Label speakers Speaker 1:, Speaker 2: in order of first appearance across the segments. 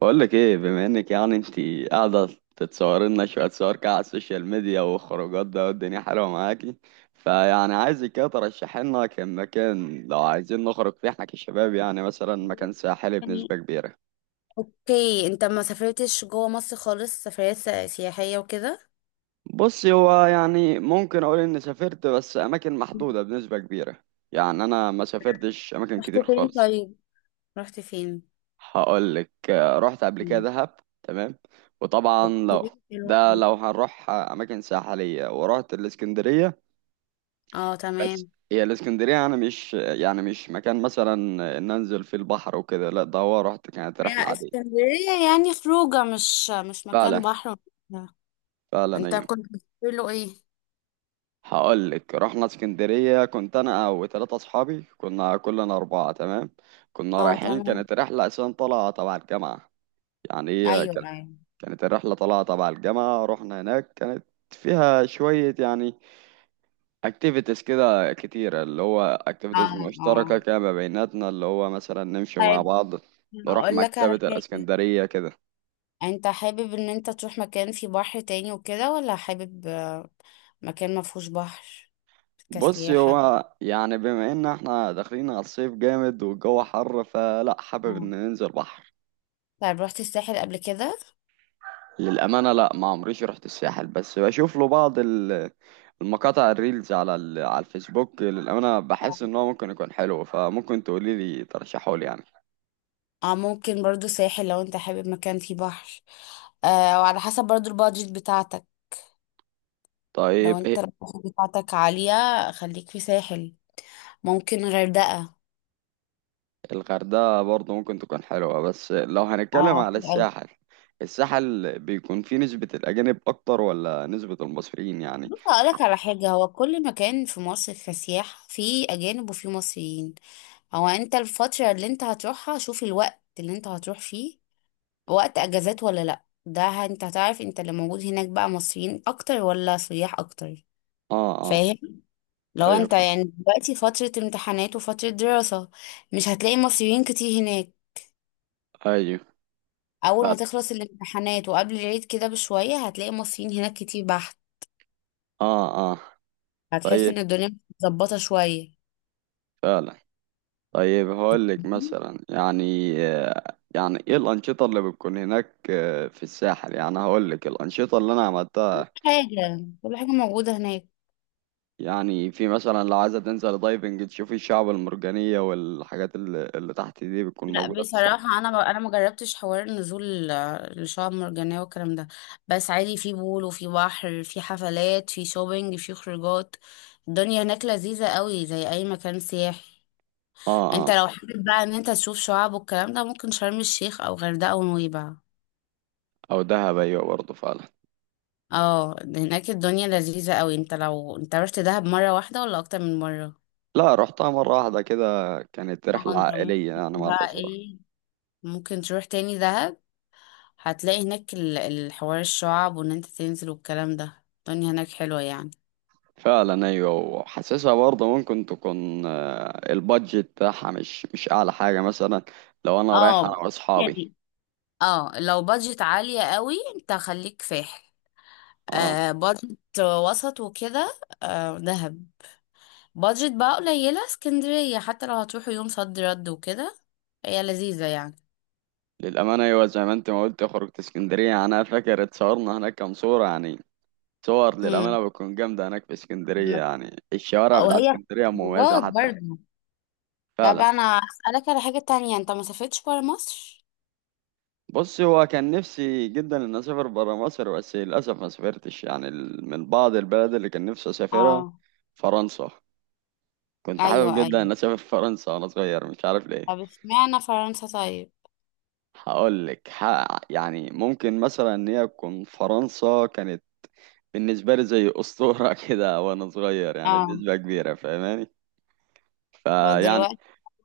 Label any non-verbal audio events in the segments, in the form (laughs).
Speaker 1: بقول لك ايه؟ بما انك يعني انت قاعده تتصور لنا شويه صور كده على السوشيال ميديا وخروجات ده، والدنيا حلوه معاكي، فيعني عايزك كده ترشحي لنا كان مكان، لو عايزين نخرج فيه احنا كشباب يعني، مثلا مكان ساحلي
Speaker 2: يعني
Speaker 1: بنسبه كبيره.
Speaker 2: اوكي، انت ما سافرتش جوه مصر خالص، سفريات سياحية وكده.
Speaker 1: بصي، هو يعني ممكن اقول اني سافرت، بس اماكن
Speaker 2: مم.
Speaker 1: محدوده بنسبه كبيره. يعني انا ما سافرتش اماكن
Speaker 2: رحت
Speaker 1: كتير
Speaker 2: فين؟
Speaker 1: خالص.
Speaker 2: طيب، رحت فين؟
Speaker 1: هقول لك رحت قبل كده
Speaker 2: مم.
Speaker 1: دهب. تمام. وطبعا
Speaker 2: اوكي،
Speaker 1: لو
Speaker 2: حلو
Speaker 1: ده
Speaker 2: أوي.
Speaker 1: لو هنروح اماكن ساحليه، ورحت الاسكندريه.
Speaker 2: اه،
Speaker 1: بس
Speaker 2: تمام.
Speaker 1: هي الاسكندرية أنا مش يعني مش مكان مثلا إن أنزل فيه البحر وكده، لا ده هو رحت، كانت رحلة
Speaker 2: هي
Speaker 1: عادية.
Speaker 2: اسكندرية يعني خروجة، مش مكان
Speaker 1: فعلا،
Speaker 2: بحر وكده.
Speaker 1: فعلا
Speaker 2: انت
Speaker 1: أيوة.
Speaker 2: كنت بتقول له ايه؟
Speaker 1: هقول لك رحنا اسكندرية، كنت أنا وثلاثة أصحابي، كنا كلنا أربعة، تمام. كنا
Speaker 2: اه،
Speaker 1: رايحين،
Speaker 2: تمام.
Speaker 1: كانت رحلة أساسا طالعة تبع الجامعة. يعني هي
Speaker 2: ايوه،
Speaker 1: كانت
Speaker 2: ايوه.
Speaker 1: كانت الرحلة طالعة تبع الجامعة. رحنا هناك، كانت فيها شوية يعني اكتيفيتيز كده كتيرة، اللي هو اكتيفيتيز
Speaker 2: اه، اه.
Speaker 1: مشتركة كده ما بيناتنا، اللي هو مثلا نمشي مع
Speaker 2: طيب،
Speaker 1: بعض، نروح
Speaker 2: هقول لك
Speaker 1: مكتبة
Speaker 2: على حاجة.
Speaker 1: الاسكندرية كده.
Speaker 2: انت حابب ان انت تروح مكان فيه بحر تاني وكده ولا حابب مكان ما فيهوش بحر
Speaker 1: بص،
Speaker 2: كسياحة؟
Speaker 1: هو يعني بما ان احنا داخلين على الصيف جامد والجو حر، فلا حابب ان ننزل بحر.
Speaker 2: طيب، رحت الساحل قبل كده؟
Speaker 1: للأمانة لا، ما عمريش رحت الساحل، بس بشوف له بعض المقاطع، الريلز على على الفيسبوك، للأمانة
Speaker 2: آه.
Speaker 1: بحس ان هو ممكن يكون حلو، فممكن تقولي لي ترشحه لي يعني.
Speaker 2: اه، ممكن برضو ساحل لو انت حابب مكان فيه بحر. آه، وعلى حسب برضو البادجت بتاعتك. لو
Speaker 1: طيب إيه؟
Speaker 2: انت البادجت بتاعتك عالية، خليك في ساحل. ممكن غردقة.
Speaker 1: الغردقة برضه ممكن تكون حلوة، بس لو هنتكلم
Speaker 2: اه،
Speaker 1: على
Speaker 2: حلو أوي.
Speaker 1: الساحل، الساحل بيكون فيه نسبة الأجانب أكتر ولا نسبة المصريين يعني؟
Speaker 2: بص، هقولك على حاجة. هو كل مكان في مصر كسياح فيه أجانب وفيه مصريين. هو انت الفترة اللي انت هتروحها، شوف الوقت اللي انت هتروح فيه. وقت أجازات ولا لأ؟ ده انت هتعرف انت اللي موجود هناك بقى مصريين أكتر ولا سياح أكتر.
Speaker 1: اه، اه.
Speaker 2: فاهم؟ لو
Speaker 1: ايوه
Speaker 2: انت يعني دلوقتي فترة امتحانات وفترة دراسة، مش هتلاقي مصريين كتير هناك.
Speaker 1: ايوه،
Speaker 2: اول
Speaker 1: فعلا.
Speaker 2: ما تخلص الامتحانات وقبل العيد كده بشوية، هتلاقي مصريين هناك كتير بحت.
Speaker 1: اه، اه.
Speaker 2: هتحس
Speaker 1: طيب.
Speaker 2: ان الدنيا متظبطة شوية.
Speaker 1: فعلا. طيب، هقول لك
Speaker 2: كل
Speaker 1: مثلا، يعني يعني ايه الانشطه اللي بتكون هناك، في الساحل يعني. هقول لك الانشطه اللي انا عملتها،
Speaker 2: حاجة، كل حاجة موجودة هناك.
Speaker 1: يعني في مثلا لو عايزه تنزل دايفنج، تشوفي الشعب المرجانيه والحاجات اللي تحت دي، بتكون
Speaker 2: لا،
Speaker 1: موجوده في الساحل.
Speaker 2: بصراحة، أنا ما جربتش حوار النزول للشعاب المرجانية والكلام ده. بس عادي، في بول وفي بحر، في حفلات، في شوبينج، في خروجات. الدنيا هناك لذيذة قوي زي أي مكان سياحي.
Speaker 1: اه.
Speaker 2: انت
Speaker 1: آه.
Speaker 2: لو حابب بقى ان انت تشوف شعاب والكلام ده، ممكن شرم الشيخ او غردقة ونويبع.
Speaker 1: او دهب، ايوه، برضه فعلا.
Speaker 2: اه، هناك الدنيا لذيذة قوي. انت لو انت رحت دهب مرة واحدة ولا اكتر من مرة؟
Speaker 1: لا، رحتها مره واحده كده، كانت
Speaker 2: اه،
Speaker 1: رحله
Speaker 2: انت ممكن
Speaker 1: عائليه يعني، مع
Speaker 2: بقى
Speaker 1: الاسره.
Speaker 2: ايه، ممكن تروح تاني دهب. هتلاقي هناك الحوار الشعاب وان انت تنزل والكلام ده، الدنيا هناك حلوة يعني.
Speaker 1: فعلا ايوه، وحاسسها برضه ممكن تكون البادجت بتاعها مش اعلى حاجه مثلا، لو انا رايح
Speaker 2: اه،
Speaker 1: انا واصحابي.
Speaker 2: يعني اه، لو بادجت عالية قوي انت خليك فاحل.
Speaker 1: اه.
Speaker 2: بادجت وسط وكده، دهب. بادجت بقى قليلة، اسكندرية، حتى لو هتروحوا يوم صد رد وكده، هي لذيذة يعني.
Speaker 1: للامانه ايوه، زي ما انت ما قلت، خرجت اسكندريه يعني، انا فاكر اتصورنا هناك كام صوره يعني. صور
Speaker 2: هم.
Speaker 1: للامانه بتكون جامده هناك في اسكندريه، يعني الشوارع
Speaker 2: او
Speaker 1: بتاعت
Speaker 2: هي
Speaker 1: اسكندريه مميزه
Speaker 2: خروجات
Speaker 1: حتى.
Speaker 2: برضه. طب،
Speaker 1: فعلا.
Speaker 2: انا اسألك على حاجة تانية. انت ما سافرتش برا مصر؟
Speaker 1: بص، هو كان نفسي جدا ان اسافر برا مصر، بس للاسف ما سافرتش. يعني من بعض البلد اللي كان نفسي اسافرها،
Speaker 2: اه.
Speaker 1: فرنسا. كنت حابب
Speaker 2: ايوه،
Speaker 1: جدا
Speaker 2: ايوه.
Speaker 1: ان اسافر (laughs) فرنسا وانا صغير، مش عارف
Speaker 2: طب،
Speaker 1: ليه.
Speaker 2: اشمعنى فرنسا طيب؟
Speaker 1: هقول لك يعني ممكن مثلا ان هي تكون، فرنسا كانت بالنسبه لي زي اسطوره (laughs) كده وانا صغير، يعني
Speaker 2: اه،
Speaker 1: بنسبه كبيره فاهماني. فيعني
Speaker 2: فدلوقتي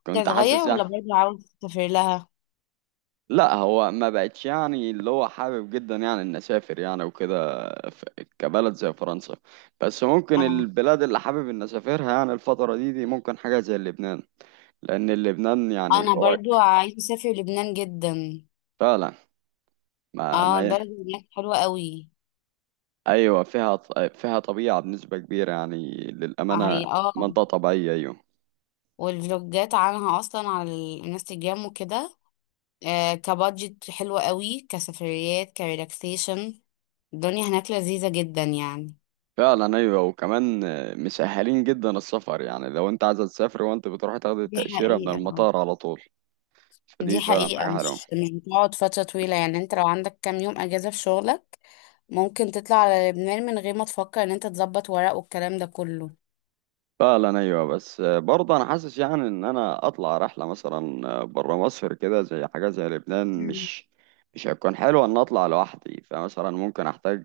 Speaker 1: كنت
Speaker 2: هتتغير
Speaker 1: حاسس يعني.
Speaker 2: ولا برضه عاوز تسافر لها؟
Speaker 1: لا هو ما بقتش يعني اللي هو حابب جدا، يعني ان اسافر يعني وكده، ف- كبلد زي فرنسا. بس ممكن
Speaker 2: اه.
Speaker 1: البلاد اللي حابب ان اسافرها يعني الفترة دي ممكن حاجة زي لبنان، لان لبنان يعني
Speaker 2: انا
Speaker 1: قريب.
Speaker 2: برضه عايزة اسافر لبنان جدا.
Speaker 1: فعلا. ما,
Speaker 2: اه،
Speaker 1: ما
Speaker 2: البلد هناك حلوة قوي.
Speaker 1: ايوه فيها فيها طبيعة بنسبة كبيرة يعني، للأمانة
Speaker 2: هي، اه.
Speaker 1: منطقة طبيعية، ايوه.
Speaker 2: والفلوجات عنها اصلا على الانستجرام وكده. كبادجت حلوة قوي، كسفريات، كريلاكسيشن. الدنيا هناك لذيذة جدا يعني.
Speaker 1: فعلا ايوه، وكمان مسهلين جدا السفر، يعني لو انت عايز تسافر وانت بتروح تاخد
Speaker 2: دي
Speaker 1: التأشيرة من
Speaker 2: حقيقة، اه.
Speaker 1: المطار على طول،
Speaker 2: دي
Speaker 1: فدي فعلا
Speaker 2: حقيقة،
Speaker 1: حاجة حلوة.
Speaker 2: مش بتقعد فترة طويلة يعني. انت لو عندك كام يوم اجازة في شغلك، ممكن تطلع على لبنان من غير ما تفكر ان انت تظبط ورق والكلام ده كله.
Speaker 1: فعلا ايوه، بس برضه انا حاسس يعني ان انا اطلع رحله مثلا بره مصر كده، زي حاجه زي لبنان،
Speaker 2: مم.
Speaker 1: مش هيكون حلو ان اطلع لوحدي، فمثلا ممكن احتاج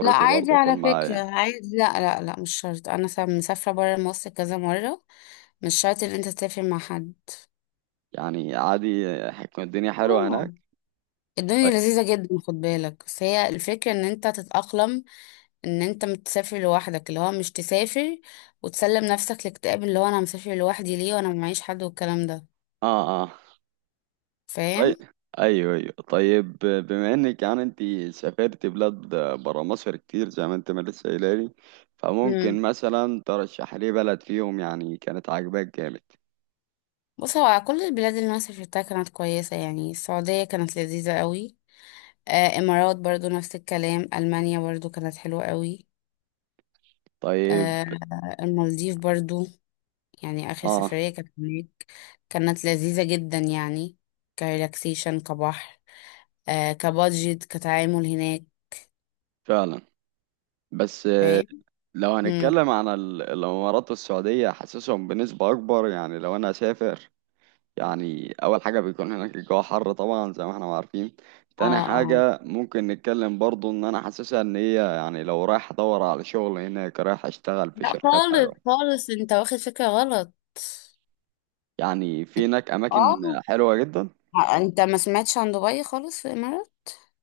Speaker 2: لا، عادي،
Speaker 1: برضه
Speaker 2: على
Speaker 1: تكون
Speaker 2: فكرة،
Speaker 1: معايا.
Speaker 2: عادي. لا لا لا، مش شرط. انا مسافرة برا مصر كذا مرة. مش شرط ان انت تسافر مع حد.
Speaker 1: يعني عادي هتكون الدنيا حلوه هناك.
Speaker 2: اه. الدنيا
Speaker 1: طيب.
Speaker 2: لذيذة جدا، خد بالك بس هي الفكرة ان انت تتأقلم. ان انت متسافر لوحدك، اللي هو مش تسافر وتسلم نفسك لاكتئاب اللي هو انا مسافر لوحدي ليه وانا معيش حد والكلام ده.
Speaker 1: اه، اه.
Speaker 2: فاهم؟
Speaker 1: طيب. ايوه، ايوه، طيب بما انك يعني انت سافرت بلاد بره مصر كتير، زي ما انت ما لسه قايله لي، فممكن
Speaker 2: امم
Speaker 1: مثلا ترشح لي بلد فيهم يعني كانت عاجباك جامد؟
Speaker 2: بص، هو كل البلاد اللي انا سافرتها كانت كويسه يعني. السعوديه كانت لذيذه قوي. امارات برضو نفس الكلام. المانيا برضو كانت حلوه قوي.
Speaker 1: طيب.
Speaker 2: آه المالديف برضو، يعني اخر
Speaker 1: اه.
Speaker 2: سفريه كانت هناك، كانت لذيذه جدا يعني. كريلاكسيشن، كبحر، كبادجت، كتعامل هناك.
Speaker 1: فعلا. بس
Speaker 2: فاهم؟
Speaker 1: لو
Speaker 2: امم
Speaker 1: هنتكلم عن الامارات والسعوديه، حاسسهم بنسبه اكبر. يعني لو انا هسافر، يعني اول حاجه بيكون هناك الجو حر طبعا، زي ما احنا عارفين. تاني
Speaker 2: اه،
Speaker 1: حاجه ممكن نتكلم برضو، ان انا حاسسها ان هي يعني لو رايح ادور على شغل هناك، رايح اشتغل في
Speaker 2: لا
Speaker 1: شركات
Speaker 2: خالص
Speaker 1: حلوه.
Speaker 2: خالص، انت واخد فكرة غلط.
Speaker 1: يعني في هناك
Speaker 2: اه،
Speaker 1: اماكن حلوه جدا.
Speaker 2: انت ما سمعتش عن دبي خالص في الامارات؟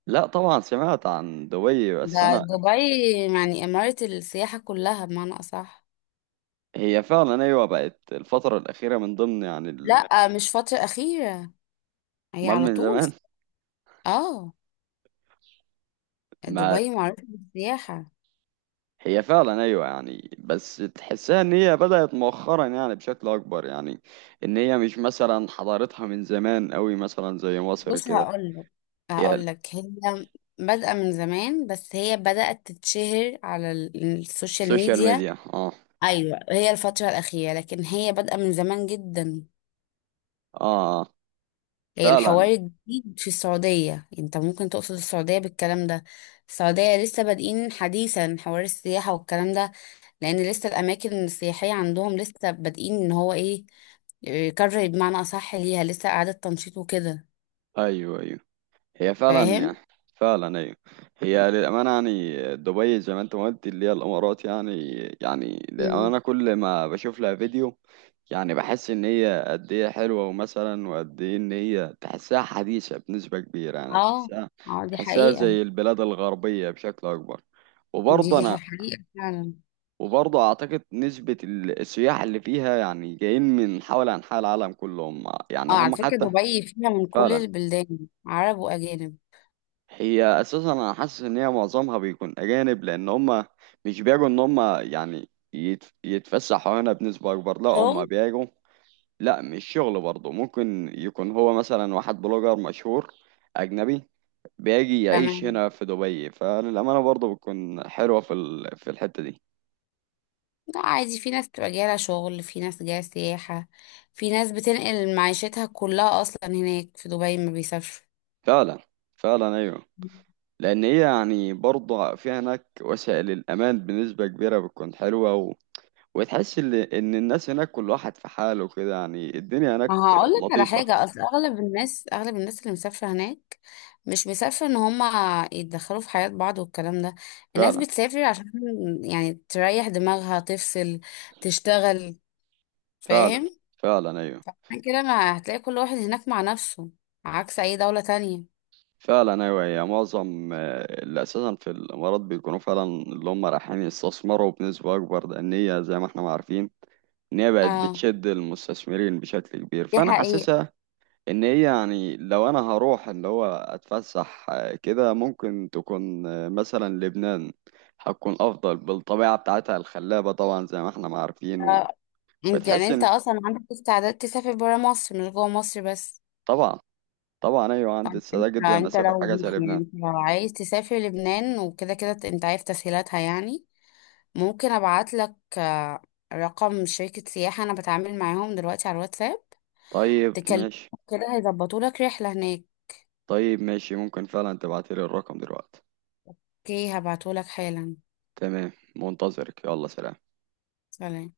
Speaker 1: لا طبعا سمعت عن دبي، بس
Speaker 2: ده
Speaker 1: انا،
Speaker 2: دبي يعني امارة السياحة كلها بمعنى اصح.
Speaker 1: هي فعلا ايوه بقت الفتره الاخيره من ضمن يعني
Speaker 2: لا، مش فترة اخيرة، هي
Speaker 1: امال
Speaker 2: على
Speaker 1: من
Speaker 2: طول.
Speaker 1: زمان؟
Speaker 2: اه، دبي
Speaker 1: (laughs)
Speaker 2: معروفة بالسياحة.
Speaker 1: هي فعلا ايوه يعني، بس تحسها ان هي بدأت مؤخرا يعني بشكل اكبر، يعني ان هي مش مثلا حضارتها من زمان قوي مثلا زي مصر
Speaker 2: بص،
Speaker 1: كده.
Speaker 2: هقولك
Speaker 1: هي
Speaker 2: هقولك هي بادئة من زمان بس هي بدأت تتشهر على السوشيال
Speaker 1: السوشيال
Speaker 2: ميديا.
Speaker 1: ميديا، اه.
Speaker 2: ايوه، هي الفترة الاخيرة لكن هي بادئة من زمان جدا.
Speaker 1: اه. آه. فعلا.
Speaker 2: الحوار الجديد في السعودية، انت ممكن تقصد السعودية بالكلام ده. السعودية لسه بادئين حديثا حوار السياحة والكلام ده. لأن لسه الأماكن السياحية عندهم لسه بادئين ان هو ايه، إيه، كرة بمعنى أصح، ليها لسه إعادة تنشيط وكده.
Speaker 1: ايوه، ايوه. هي فعلا
Speaker 2: فاهم؟
Speaker 1: يعني. فعلا ايوه. هي للامانه يعني دبي زي ما انت ما قلت، اللي هي الامارات يعني. يعني
Speaker 2: مم.
Speaker 1: للامانه كل ما بشوف لها فيديو يعني بحس ان هي قد ايه حلوه، ومثلا وقد ايه ان هي تحسها حديثه بنسبه كبيره، يعني
Speaker 2: اه،
Speaker 1: تحسها
Speaker 2: اه، دي
Speaker 1: تحسها
Speaker 2: حقيقة.
Speaker 1: زي البلاد الغربيه بشكل اكبر. وبرضه
Speaker 2: دي
Speaker 1: انا،
Speaker 2: حقيقة فعلا.
Speaker 1: وبرضه اعتقد نسبه السياح اللي فيها يعني جايين من حول انحاء العالم كلهم، يعني
Speaker 2: اه، على
Speaker 1: هم
Speaker 2: فكرة،
Speaker 1: حتى.
Speaker 2: دبي فيها من كل
Speaker 1: فعلا.
Speaker 2: البلدان، عرب وأجانب.
Speaker 1: هي اساسا انا حاسس ان هي معظمها بيكون اجانب، لان هم مش بيجوا ان هم يعني يتفسحوا هنا بنسبه اكبر، لا
Speaker 2: شغل.
Speaker 1: هم بيجوا. لا مش شغل، برضه ممكن يكون هو مثلا واحد بلوجر مشهور أجنبي بيجي يعيش
Speaker 2: تمام.
Speaker 1: هنا في دبي، فللأمانة برضه بتكون حلوة في الحتة دي.
Speaker 2: لا، عادي، في ناس بتبقى جاية لها شغل، في ناس جاية سياحة، في ناس بتنقل معيشتها كلها أصلا هناك في دبي، ما بيسافروا.
Speaker 1: فعلا. فعلا أيوه. لأن هي يعني برضه في هناك وسائل الأمان بنسبة كبيرة بتكون حلوة، وتحس إن الناس هناك كل واحد في حاله كده، يعني الدنيا
Speaker 2: ما
Speaker 1: هناك
Speaker 2: هقول لك على
Speaker 1: لطيفة.
Speaker 2: حاجة، أصل أغلب الناس اللي مسافرة هناك مش مسافرة إن هما يتدخلوا في حياة بعض والكلام ده. الناس
Speaker 1: فعلا.
Speaker 2: بتسافر عشان يعني تريح دماغها، تفصل، تشتغل.
Speaker 1: فعلا.
Speaker 2: فاهم؟
Speaker 1: فعلا أيوه.
Speaker 2: عشان كده ما هتلاقي كل واحد هناك مع نفسه. عكس أي دولة تانية.
Speaker 1: فعلا ايوه، هي معظم اللي اساسا في الامارات بيكونوا فعلا اللي هم رايحين يستثمروا بنسبه اكبر، لان هي زي ما احنا ما عارفين ان هي بقت
Speaker 2: اه،
Speaker 1: بتشد المستثمرين بشكل كبير،
Speaker 2: دي
Speaker 1: فانا
Speaker 2: حقيقة.
Speaker 1: حاسسها ان هي يعني، لو انا هروح اللي هو اتفسح كده، ممكن تكون مثلا لبنان. هتكون افضل بالطبيعه بتاعتها الخلابه طبعا، زي ما احنا ما عارفين.
Speaker 2: انت يعني
Speaker 1: وبتحس
Speaker 2: انت
Speaker 1: ان،
Speaker 2: اصلا عندك استعداد تسافر برا مصر مش جوه مصر بس؟
Speaker 1: طبعا، طبعا ايوه
Speaker 2: طب،
Speaker 1: عندي استعداد
Speaker 2: انت
Speaker 1: جدا ان
Speaker 2: انت
Speaker 1: اسافر حاجه
Speaker 2: لو
Speaker 1: زي
Speaker 2: يعني
Speaker 1: لبنان.
Speaker 2: انت لو عايز تسافر لبنان وكده كده انت عارف تسهيلاتها يعني. ممكن ابعت لك رقم شركة سياحة انا بتعامل معاهم دلوقتي على الواتساب.
Speaker 1: طيب
Speaker 2: تكلم
Speaker 1: ماشي.
Speaker 2: كده هيظبطوا لك رحلة هناك.
Speaker 1: طيب ماشي، ممكن فعلا تبعتلي الرقم دلوقتي.
Speaker 2: اوكي، هبعته لك حالا.
Speaker 1: تمام، منتظرك، يلا سلام.
Speaker 2: سلام.